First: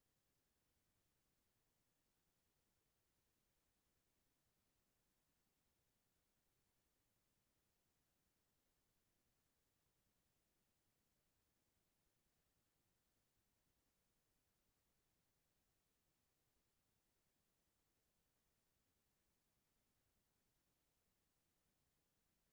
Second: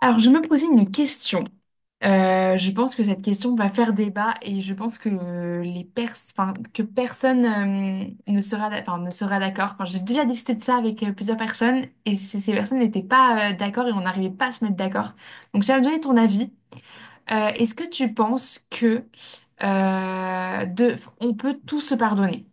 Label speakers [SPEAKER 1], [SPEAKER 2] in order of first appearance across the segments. [SPEAKER 1] Alors, je me posais une question. Je pense que cette question va faire débat et je pense que que personne ne sera, ne sera d'accord. Enfin, j'ai déjà discuté de ça avec plusieurs personnes et ces personnes n'étaient pas d'accord et on n'arrivait pas à se mettre d'accord. Donc, j'aimerais donner ton avis. Est-ce que tu penses que on peut tout se pardonner?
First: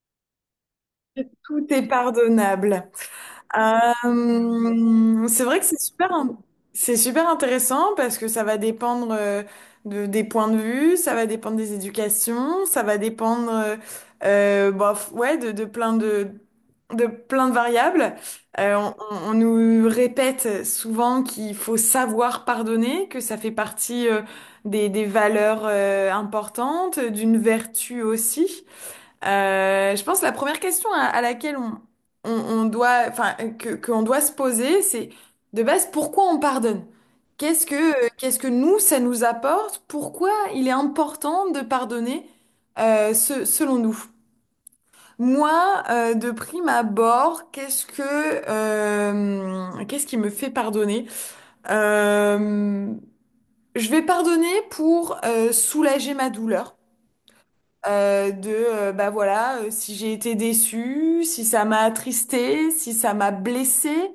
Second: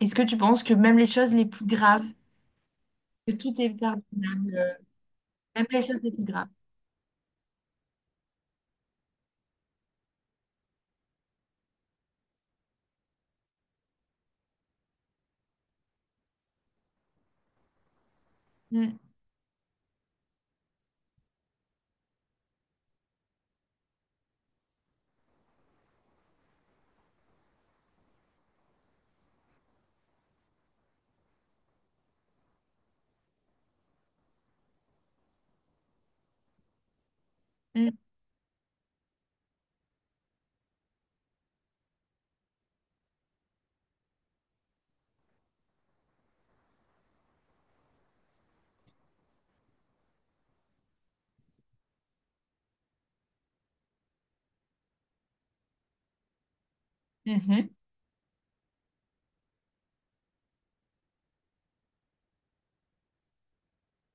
[SPEAKER 1] Est-ce que tu penses que même les choses les
[SPEAKER 2] Tout
[SPEAKER 1] plus
[SPEAKER 2] est
[SPEAKER 1] graves,
[SPEAKER 2] pardonnable.
[SPEAKER 1] que tout est pardonnable,
[SPEAKER 2] C'est vrai que
[SPEAKER 1] même les choses les plus graves?
[SPEAKER 2] c'est super intéressant parce que ça va dépendre des points de vue, ça va dépendre des éducations, ça va dépendre, bof, ouais, de plein de plein de variables. Euh, on,
[SPEAKER 1] Mm,
[SPEAKER 2] on- on nous répète souvent qu'il faut savoir pardonner, que ça fait partie des valeurs importantes, d'une vertu aussi. Je pense que la première question à laquelle on doit, enfin, qu'on doit se poser, c'est de base pourquoi on pardonne?
[SPEAKER 1] mm,
[SPEAKER 2] Qu'est-ce que nous, ça nous apporte? Pourquoi il est important de pardonner, selon nous? Moi, de prime abord, qu'est-ce qui me fait pardonner? Euh, je vais pardonner pour, soulager ma douleur
[SPEAKER 1] mhm.
[SPEAKER 2] de bah voilà si j'ai été déçue, si ça m'a attristée, si ça m'a blessée,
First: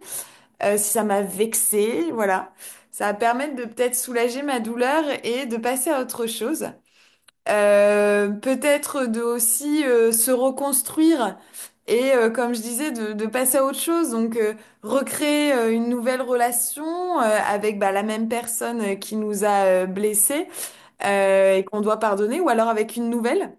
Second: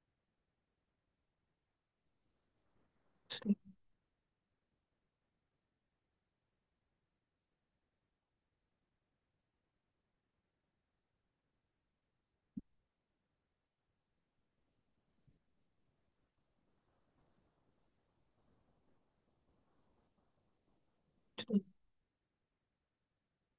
[SPEAKER 2] si ça m'a vexée, voilà. Ça va
[SPEAKER 1] Tout
[SPEAKER 2] permettre de
[SPEAKER 1] à-
[SPEAKER 2] peut-être soulager ma douleur et de passer à autre chose. Peut-être de aussi se reconstruire et comme je disais de passer à autre chose donc recréer une nouvelle relation avec bah, la même personne qui nous a blessés
[SPEAKER 1] Tout à
[SPEAKER 2] et qu'on doit pardonner ou alors avec une nouvelle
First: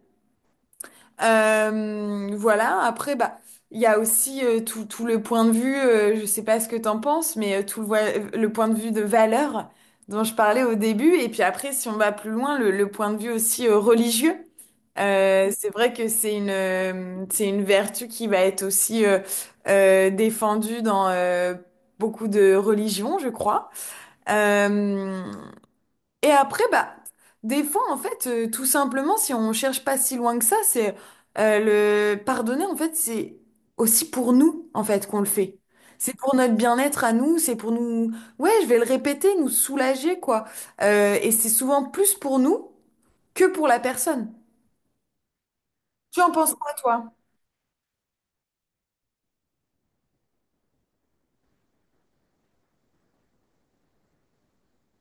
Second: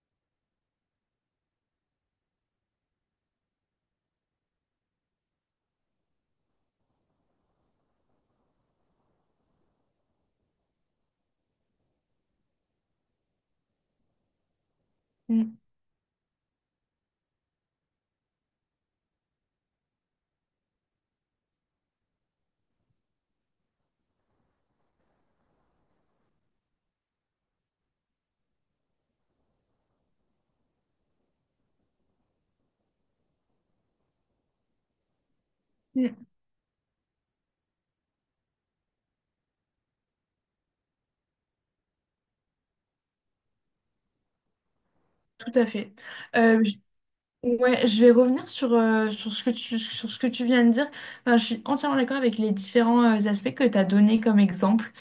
[SPEAKER 2] voilà, après, bah, il y a aussi tout, tout le point de vue, je sais pas ce que t'en penses, mais tout le point de vue de valeur dont je parlais au début, et puis après, si on va plus loin, le point de vue aussi religieux.
[SPEAKER 1] fait.
[SPEAKER 2] C'est vrai que c'est une vertu qui va être aussi défendue dans beaucoup de religions, je crois. Euh, et après, bah, des fois, en fait, tout simplement, si on cherche pas si loin que ça, c'est le pardonner, en fait, c'est aussi pour nous, en fait, qu'on le fait. C'est
[SPEAKER 1] Mm.
[SPEAKER 2] pour notre bien-être à nous, c'est pour nous, ouais, je vais le répéter, nous soulager, quoi. Et c'est souvent plus pour nous que pour la personne.
[SPEAKER 1] Tout à fait.
[SPEAKER 2] Tu en penses
[SPEAKER 1] Euh,
[SPEAKER 2] quoi,
[SPEAKER 1] je-
[SPEAKER 2] toi?
[SPEAKER 1] ouais, je vais revenir sur sur ce que tu viens de dire. Enfin, je suis entièrement d'accord avec les différents aspects que tu as donnés comme exemple.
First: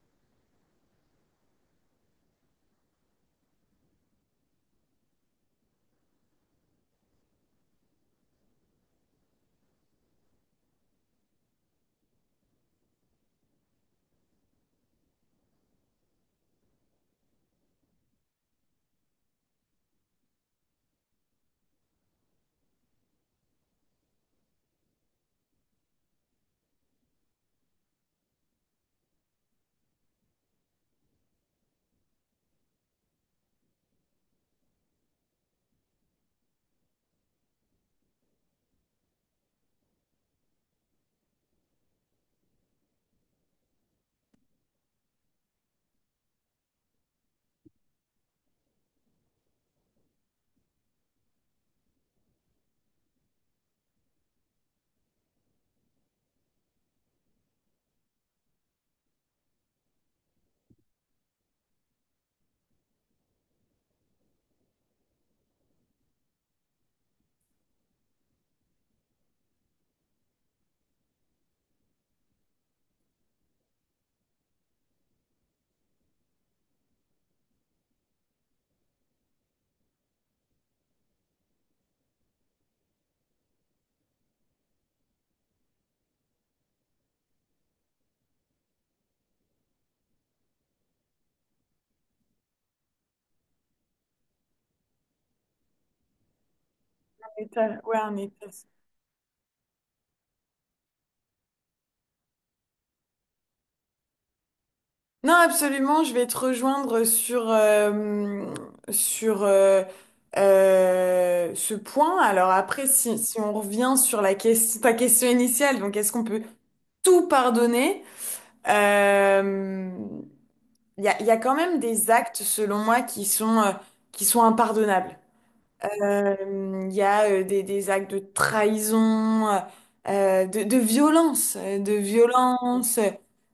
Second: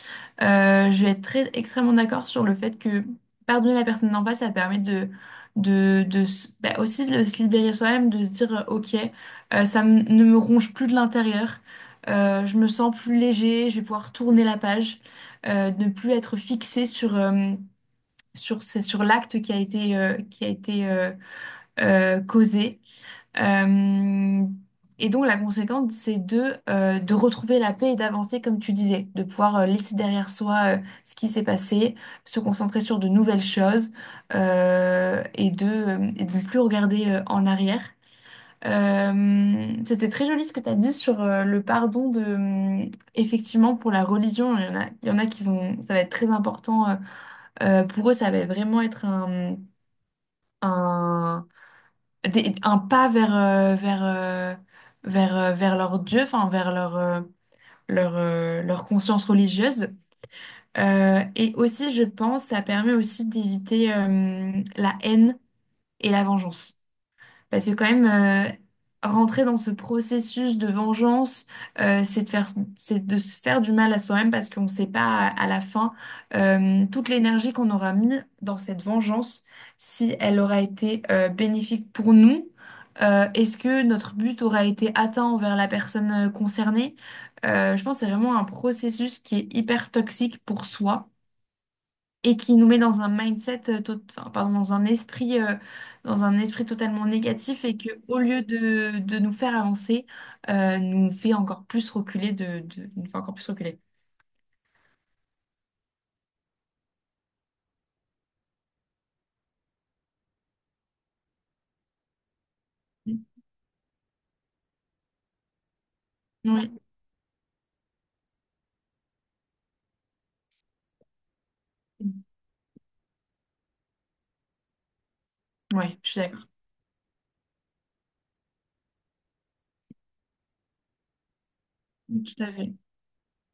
[SPEAKER 1] Je vais être très, extrêmement d'accord sur le fait que pardonner la personne d'en face, ça permet bah, aussi de se libérer soi-même, de se dire, OK, ne me ronge plus de l'intérieur. Je me sens plus léger, je vais pouvoir tourner la page, ne plus être fixé sur l'acte qui a été causé. Euh, et donc la conséquence, c'est de retrouver la paix et d'avancer, comme tu disais, de pouvoir laisser derrière soi ce qui s'est passé, se concentrer sur de nouvelles choses et de ne plus regarder en arrière. C'était très joli ce que tu as dit sur le pardon effectivement, pour la religion, il y en a ça va être très important pour eux, ça va vraiment être un, un pas vers leur Dieu, enfin leur conscience religieuse. Et aussi, je pense, ça permet aussi d'éviter la haine et la vengeance. Parce que quand même, rentrer dans ce processus de vengeance, euh, c'est de faire, c'est de se faire du mal à soi-même parce qu'on ne sait pas à la fin toute l'énergie qu'on aura mis dans cette vengeance, si elle aura été bénéfique pour nous. Est-ce que notre but aura été atteint envers la personne concernée? Je pense que c'est vraiment un processus qui est hyper toxique pour soi et qui nous met dans un mindset, enfin, pardon, dans un esprit totalement
[SPEAKER 2] Un
[SPEAKER 1] négatif et
[SPEAKER 2] étal,
[SPEAKER 1] que
[SPEAKER 2] ouais, un
[SPEAKER 1] au lieu
[SPEAKER 2] étal.
[SPEAKER 1] de nous faire avancer, nous fait encore plus reculer nous fait encore plus reculer.
[SPEAKER 2] Non, absolument, je vais te rejoindre sur, sur ce point. Alors après,
[SPEAKER 1] Mm.
[SPEAKER 2] si on revient sur la question, ta question initiale, donc est-ce qu'on peut
[SPEAKER 1] Oui.
[SPEAKER 2] tout pardonner? Euh, il y a quand même des
[SPEAKER 1] Mm.
[SPEAKER 2] actes, selon moi, qui sont impardonnables.
[SPEAKER 1] Ouais, je suis
[SPEAKER 2] Euh,
[SPEAKER 1] d'accord.
[SPEAKER 2] Il y a des actes de trahison, de violence, de
[SPEAKER 1] Mm, tout à fait.
[SPEAKER 2] violence,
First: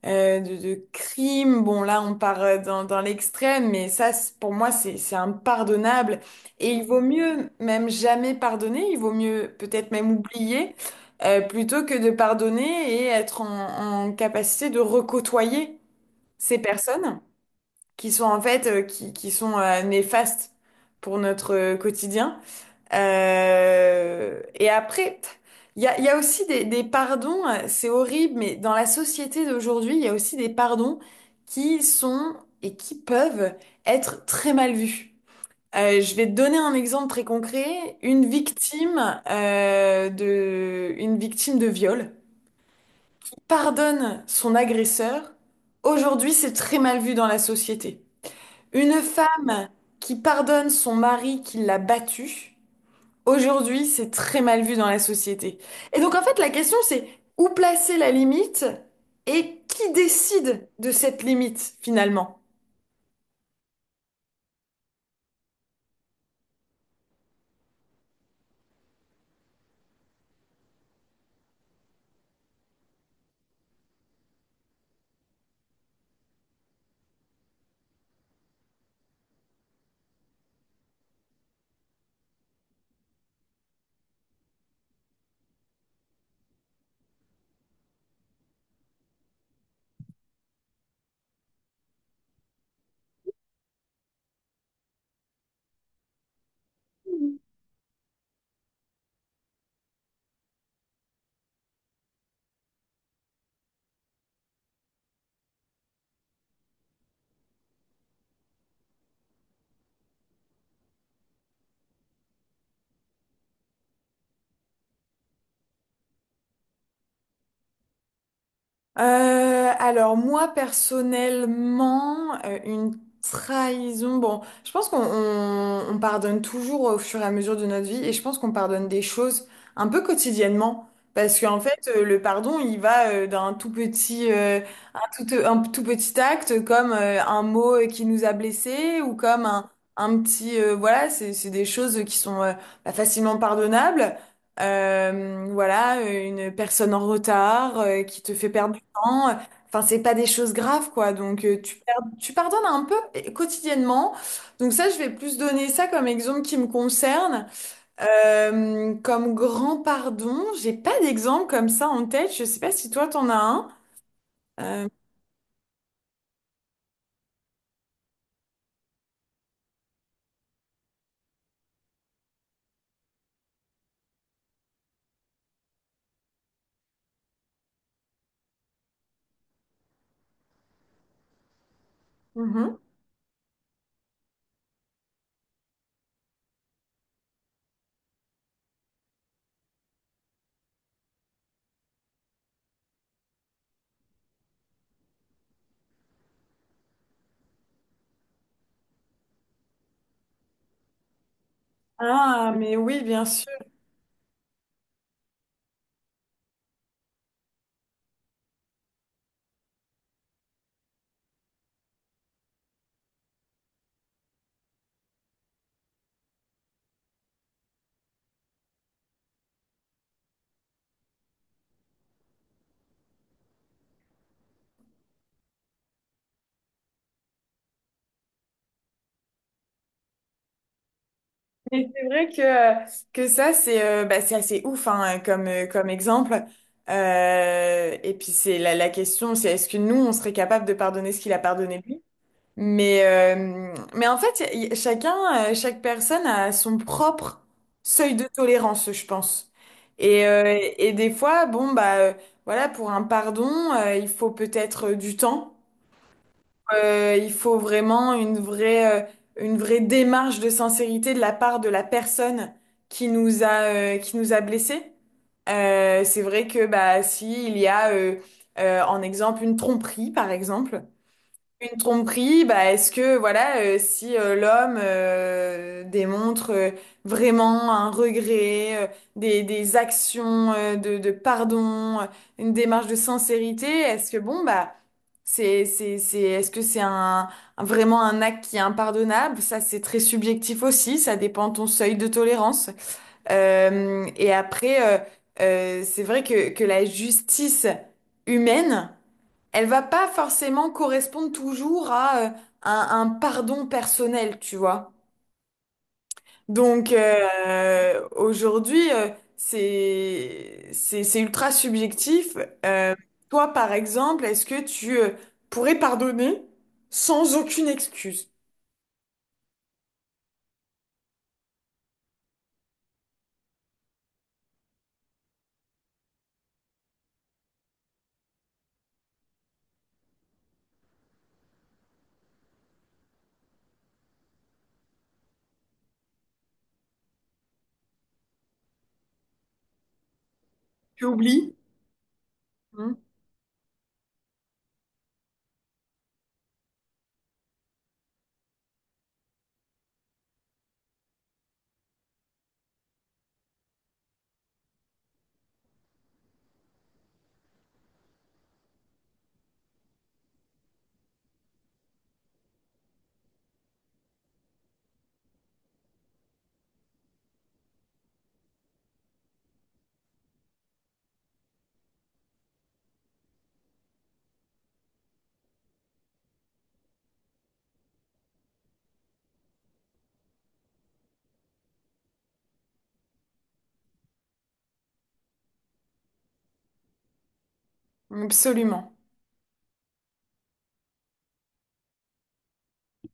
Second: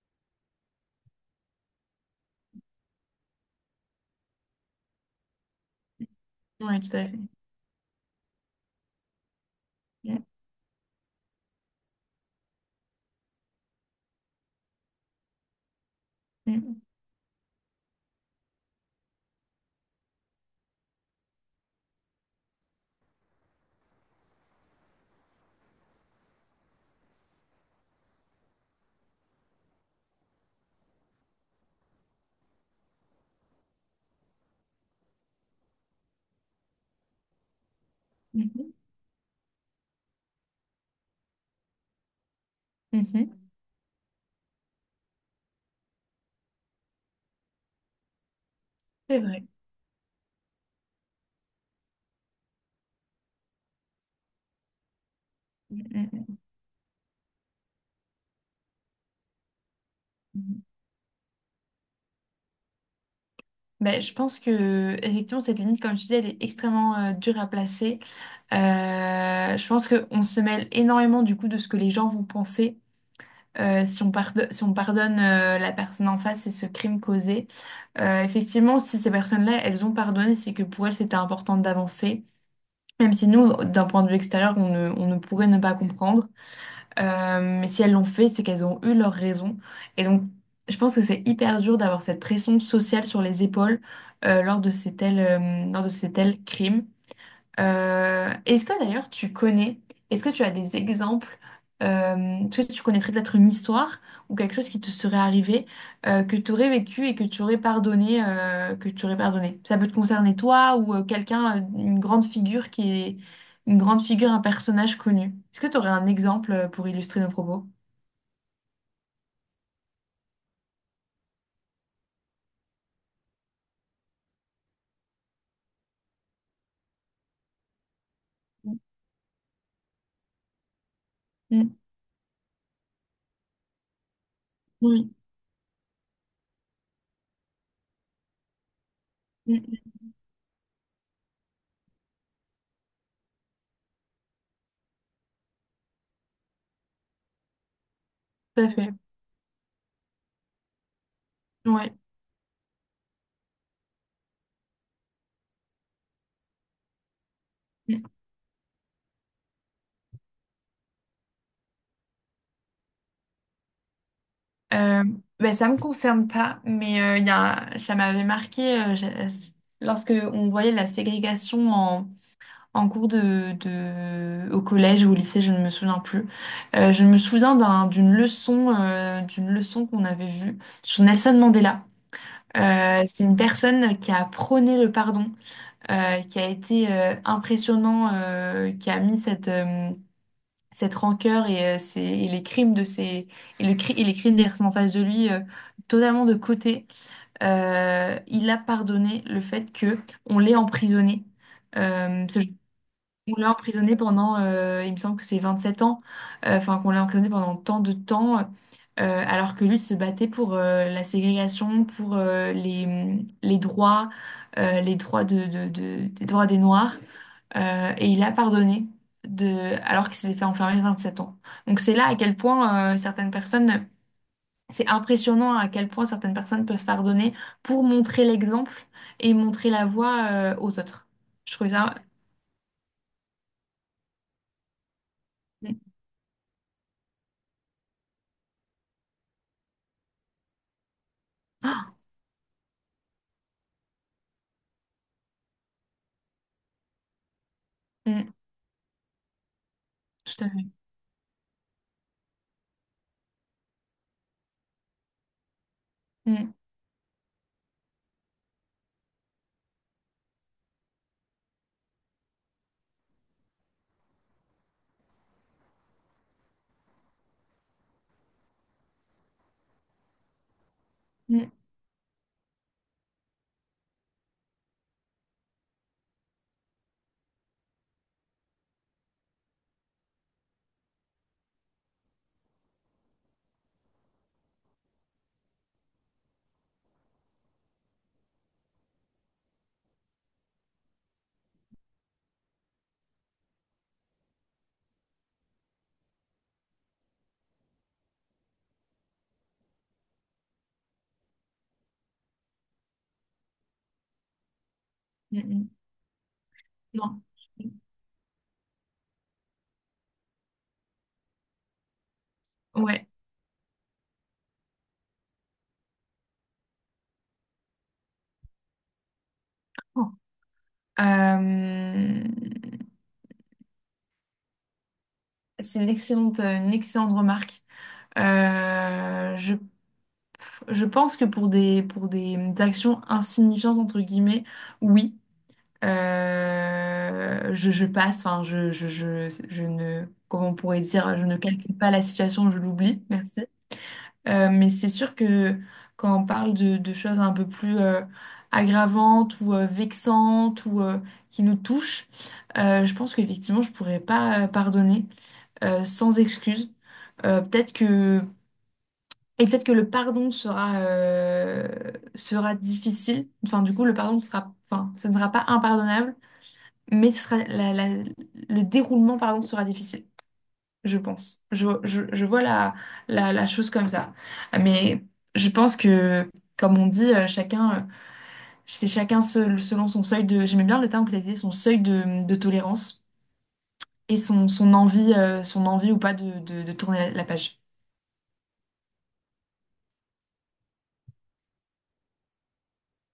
[SPEAKER 2] de crimes. Bon, là, on part dans, dans l'extrême, mais pour moi, c'est impardonnable. Et
[SPEAKER 1] Oui,
[SPEAKER 2] il
[SPEAKER 1] tout
[SPEAKER 2] vaut
[SPEAKER 1] à fait.
[SPEAKER 2] mieux même jamais pardonner, il vaut mieux peut-être même
[SPEAKER 1] Mm,
[SPEAKER 2] oublier, plutôt que de pardonner et être en, en capacité de recôtoyer ces
[SPEAKER 1] mm,
[SPEAKER 2] personnes qui sont en fait, qui sont néfastes pour notre quotidien. Et après, il y a aussi des pardons, c'est horrible, mais dans la société d'aujourd'hui, il y a aussi des pardons qui sont et qui peuvent être très mal vus. Je vais te donner un exemple très concret. Une
[SPEAKER 1] mhm,
[SPEAKER 2] victime, une victime de viol
[SPEAKER 1] mhm.
[SPEAKER 2] pardonne son agresseur. Aujourd'hui, c'est très mal vu dans la société. Une
[SPEAKER 1] C'est vrai.
[SPEAKER 2] femme qui pardonne son mari qui l'a battue. Aujourd'hui, c'est très mal vu dans la société.
[SPEAKER 1] Mm,
[SPEAKER 2] Et donc, en
[SPEAKER 1] mm,
[SPEAKER 2] fait, la question, c'est où placer la limite et qui
[SPEAKER 1] mm,
[SPEAKER 2] décide
[SPEAKER 1] mhm.
[SPEAKER 2] de cette limite, finalement?
[SPEAKER 1] Ben, je pense que effectivement cette limite, comme je disais, elle est extrêmement dure à placer. Je pense qu'on se mêle énormément du coup de ce que les gens vont penser si on pardonne, la personne en face et ce crime causé. Effectivement, si ces personnes-là, elles ont pardonné, c'est que pour elles, c'était important d'avancer. Même si nous, d'un point de vue extérieur, on ne pourrait ne pas comprendre. Mais si elles l'ont fait, c'est qu'elles ont eu leurs raisons. Et donc, je pense que c'est hyper dur d'avoir cette pression sociale sur les épaules lors de ces tels crimes. Euh, est-ce que d'ailleurs tu connais, Est-ce que tu as des exemples, euh, ce que tu connaîtrais peut-être une histoire ou quelque chose qui te serait arrivé, que tu aurais vécu et que tu aurais pardonné, que tu aurais pardonné. Ça peut te concerner toi ou quelqu'un, une grande figure, un personnage connu. Est-ce que tu aurais un exemple pour illustrer nos propos?
[SPEAKER 2] Alors moi personnellement, une trahison, bon, je pense qu'on on pardonne toujours au fur et à mesure de notre vie et je pense qu'on pardonne des choses un peu quotidiennement parce qu'en
[SPEAKER 1] Mm.
[SPEAKER 2] fait le pardon il va d'un tout petit
[SPEAKER 1] Oui.
[SPEAKER 2] un tout petit acte comme un mot qui nous a blessés ou comme
[SPEAKER 1] Mm.
[SPEAKER 2] un petit voilà c'est des choses qui sont bah, facilement pardonnables. Voilà, une personne en retard qui te fait
[SPEAKER 1] Tout à
[SPEAKER 2] perdre
[SPEAKER 1] fait.
[SPEAKER 2] hein, enfin, c'est pas des choses graves, quoi. Donc,
[SPEAKER 1] Ouais.
[SPEAKER 2] tu pardonnes un peu quotidiennement. Donc, ça, je vais plus donner ça comme exemple qui me concerne.
[SPEAKER 1] Mm.
[SPEAKER 2] Comme grand pardon, j'ai pas d'exemple comme ça en tête. Je sais pas si toi, t'en as un. Euh,
[SPEAKER 1] Euh, ben, ça me concerne pas, mais il y a, un- ça m'avait marqué lorsque on voyait la ségrégation en cours au collège ou au lycée, je ne me souviens plus. Je me souviens d'une leçon qu'on avait vue sur Nelson Mandela.
[SPEAKER 2] mhm.
[SPEAKER 1] C'est une personne qui a prôné le pardon, qui a été impressionnant, qui a mis cette rancœur et et les crimes de ses et, le cri- et les crimes des personnes en face de lui totalement de côté. Il a pardonné le fait que on l'ait emprisonné. Euh, ce-
[SPEAKER 2] Ah, mais oui, bien
[SPEAKER 1] on l'a
[SPEAKER 2] sûr.
[SPEAKER 1] emprisonné il me semble que c'est 27 ans. Enfin qu'on l'a emprisonné pendant tant de temps, alors que lui se battait pour la ségrégation, pour les droits, des droits des Noirs et il a pardonné de, alors qu'il s'était fait enfermer 27 ans. Donc c'est là à quel point c'est impressionnant à quel point certaines personnes peuvent pardonner pour montrer l'exemple et montrer la voie aux autres. Je trouve
[SPEAKER 2] Mais
[SPEAKER 1] ça.
[SPEAKER 2] c'est vrai que ça, c'est bah, c'est assez ouf hein, comme,
[SPEAKER 1] Mm.
[SPEAKER 2] comme exemple. Et puis, c'est la question, c'est est-ce que nous, on serait capable de pardonner ce qu'il a pardonné
[SPEAKER 1] Ah,
[SPEAKER 2] lui? Mais en fait, chacun, chaque personne a son propre seuil de
[SPEAKER 1] mm,
[SPEAKER 2] tolérance, je pense.
[SPEAKER 1] tout à fait.
[SPEAKER 2] Et des fois, bon, bah, voilà, pour un pardon, il faut peut-être du temps.
[SPEAKER 1] Mm,
[SPEAKER 2] Il faut vraiment une vraie démarche de sincérité de la part de la personne qui nous a, qui nous a blessés. C'est vrai que bah, si il y a, en exemple, une tromperie, par exemple,
[SPEAKER 1] mm,
[SPEAKER 2] une tromperie, bah, est-ce que voilà, si l'homme démontre vraiment un regret, des actions de pardon, une démarche de sincérité, est-ce que bon bah c'est est-ce que c'est un vraiment un acte qui est impardonnable? Ça c'est très subjectif aussi, ça dépend de ton seuil de tolérance. Et après, c'est vrai que la justice humaine elle va pas forcément correspondre toujours à un pardon personnel, tu vois.
[SPEAKER 1] mm, mm.
[SPEAKER 2] Donc
[SPEAKER 1] Non.
[SPEAKER 2] aujourd'hui, c'est ultra subjectif. Euh,
[SPEAKER 1] Ouais.
[SPEAKER 2] Toi, par exemple, est-ce que tu pourrais pardonner sans aucune excuse?
[SPEAKER 1] Oh. Euh, c'est une excellente remarque. Euh, je Je pense que pour des actions insignifiantes, entre guillemets, oui, je passe, enfin, je ne, comment on pourrait
[SPEAKER 2] Tu
[SPEAKER 1] dire, je ne
[SPEAKER 2] oublies?
[SPEAKER 1] calcule pas la situation, je
[SPEAKER 2] Hmm,
[SPEAKER 1] l'oublie, merci. Mais c'est sûr que quand on parle de choses un peu plus aggravantes ou vexantes ou qui nous touchent, je pense qu'effectivement, je pourrais pas pardonner sans excuse. Peut-être que et peut-être que le pardon sera difficile. Enfin, du coup, le pardon sera, enfin, ce ne sera pas impardonnable, mais ce sera le déroulement, pardon, sera difficile, je pense. Je vois la chose comme ça. Mais je pense que, comme on dit, chacun, selon son seuil j'aimais bien le terme que tu as dit, son seuil de tolérance et son envie ou pas de tourner la page.
[SPEAKER 2] absolument.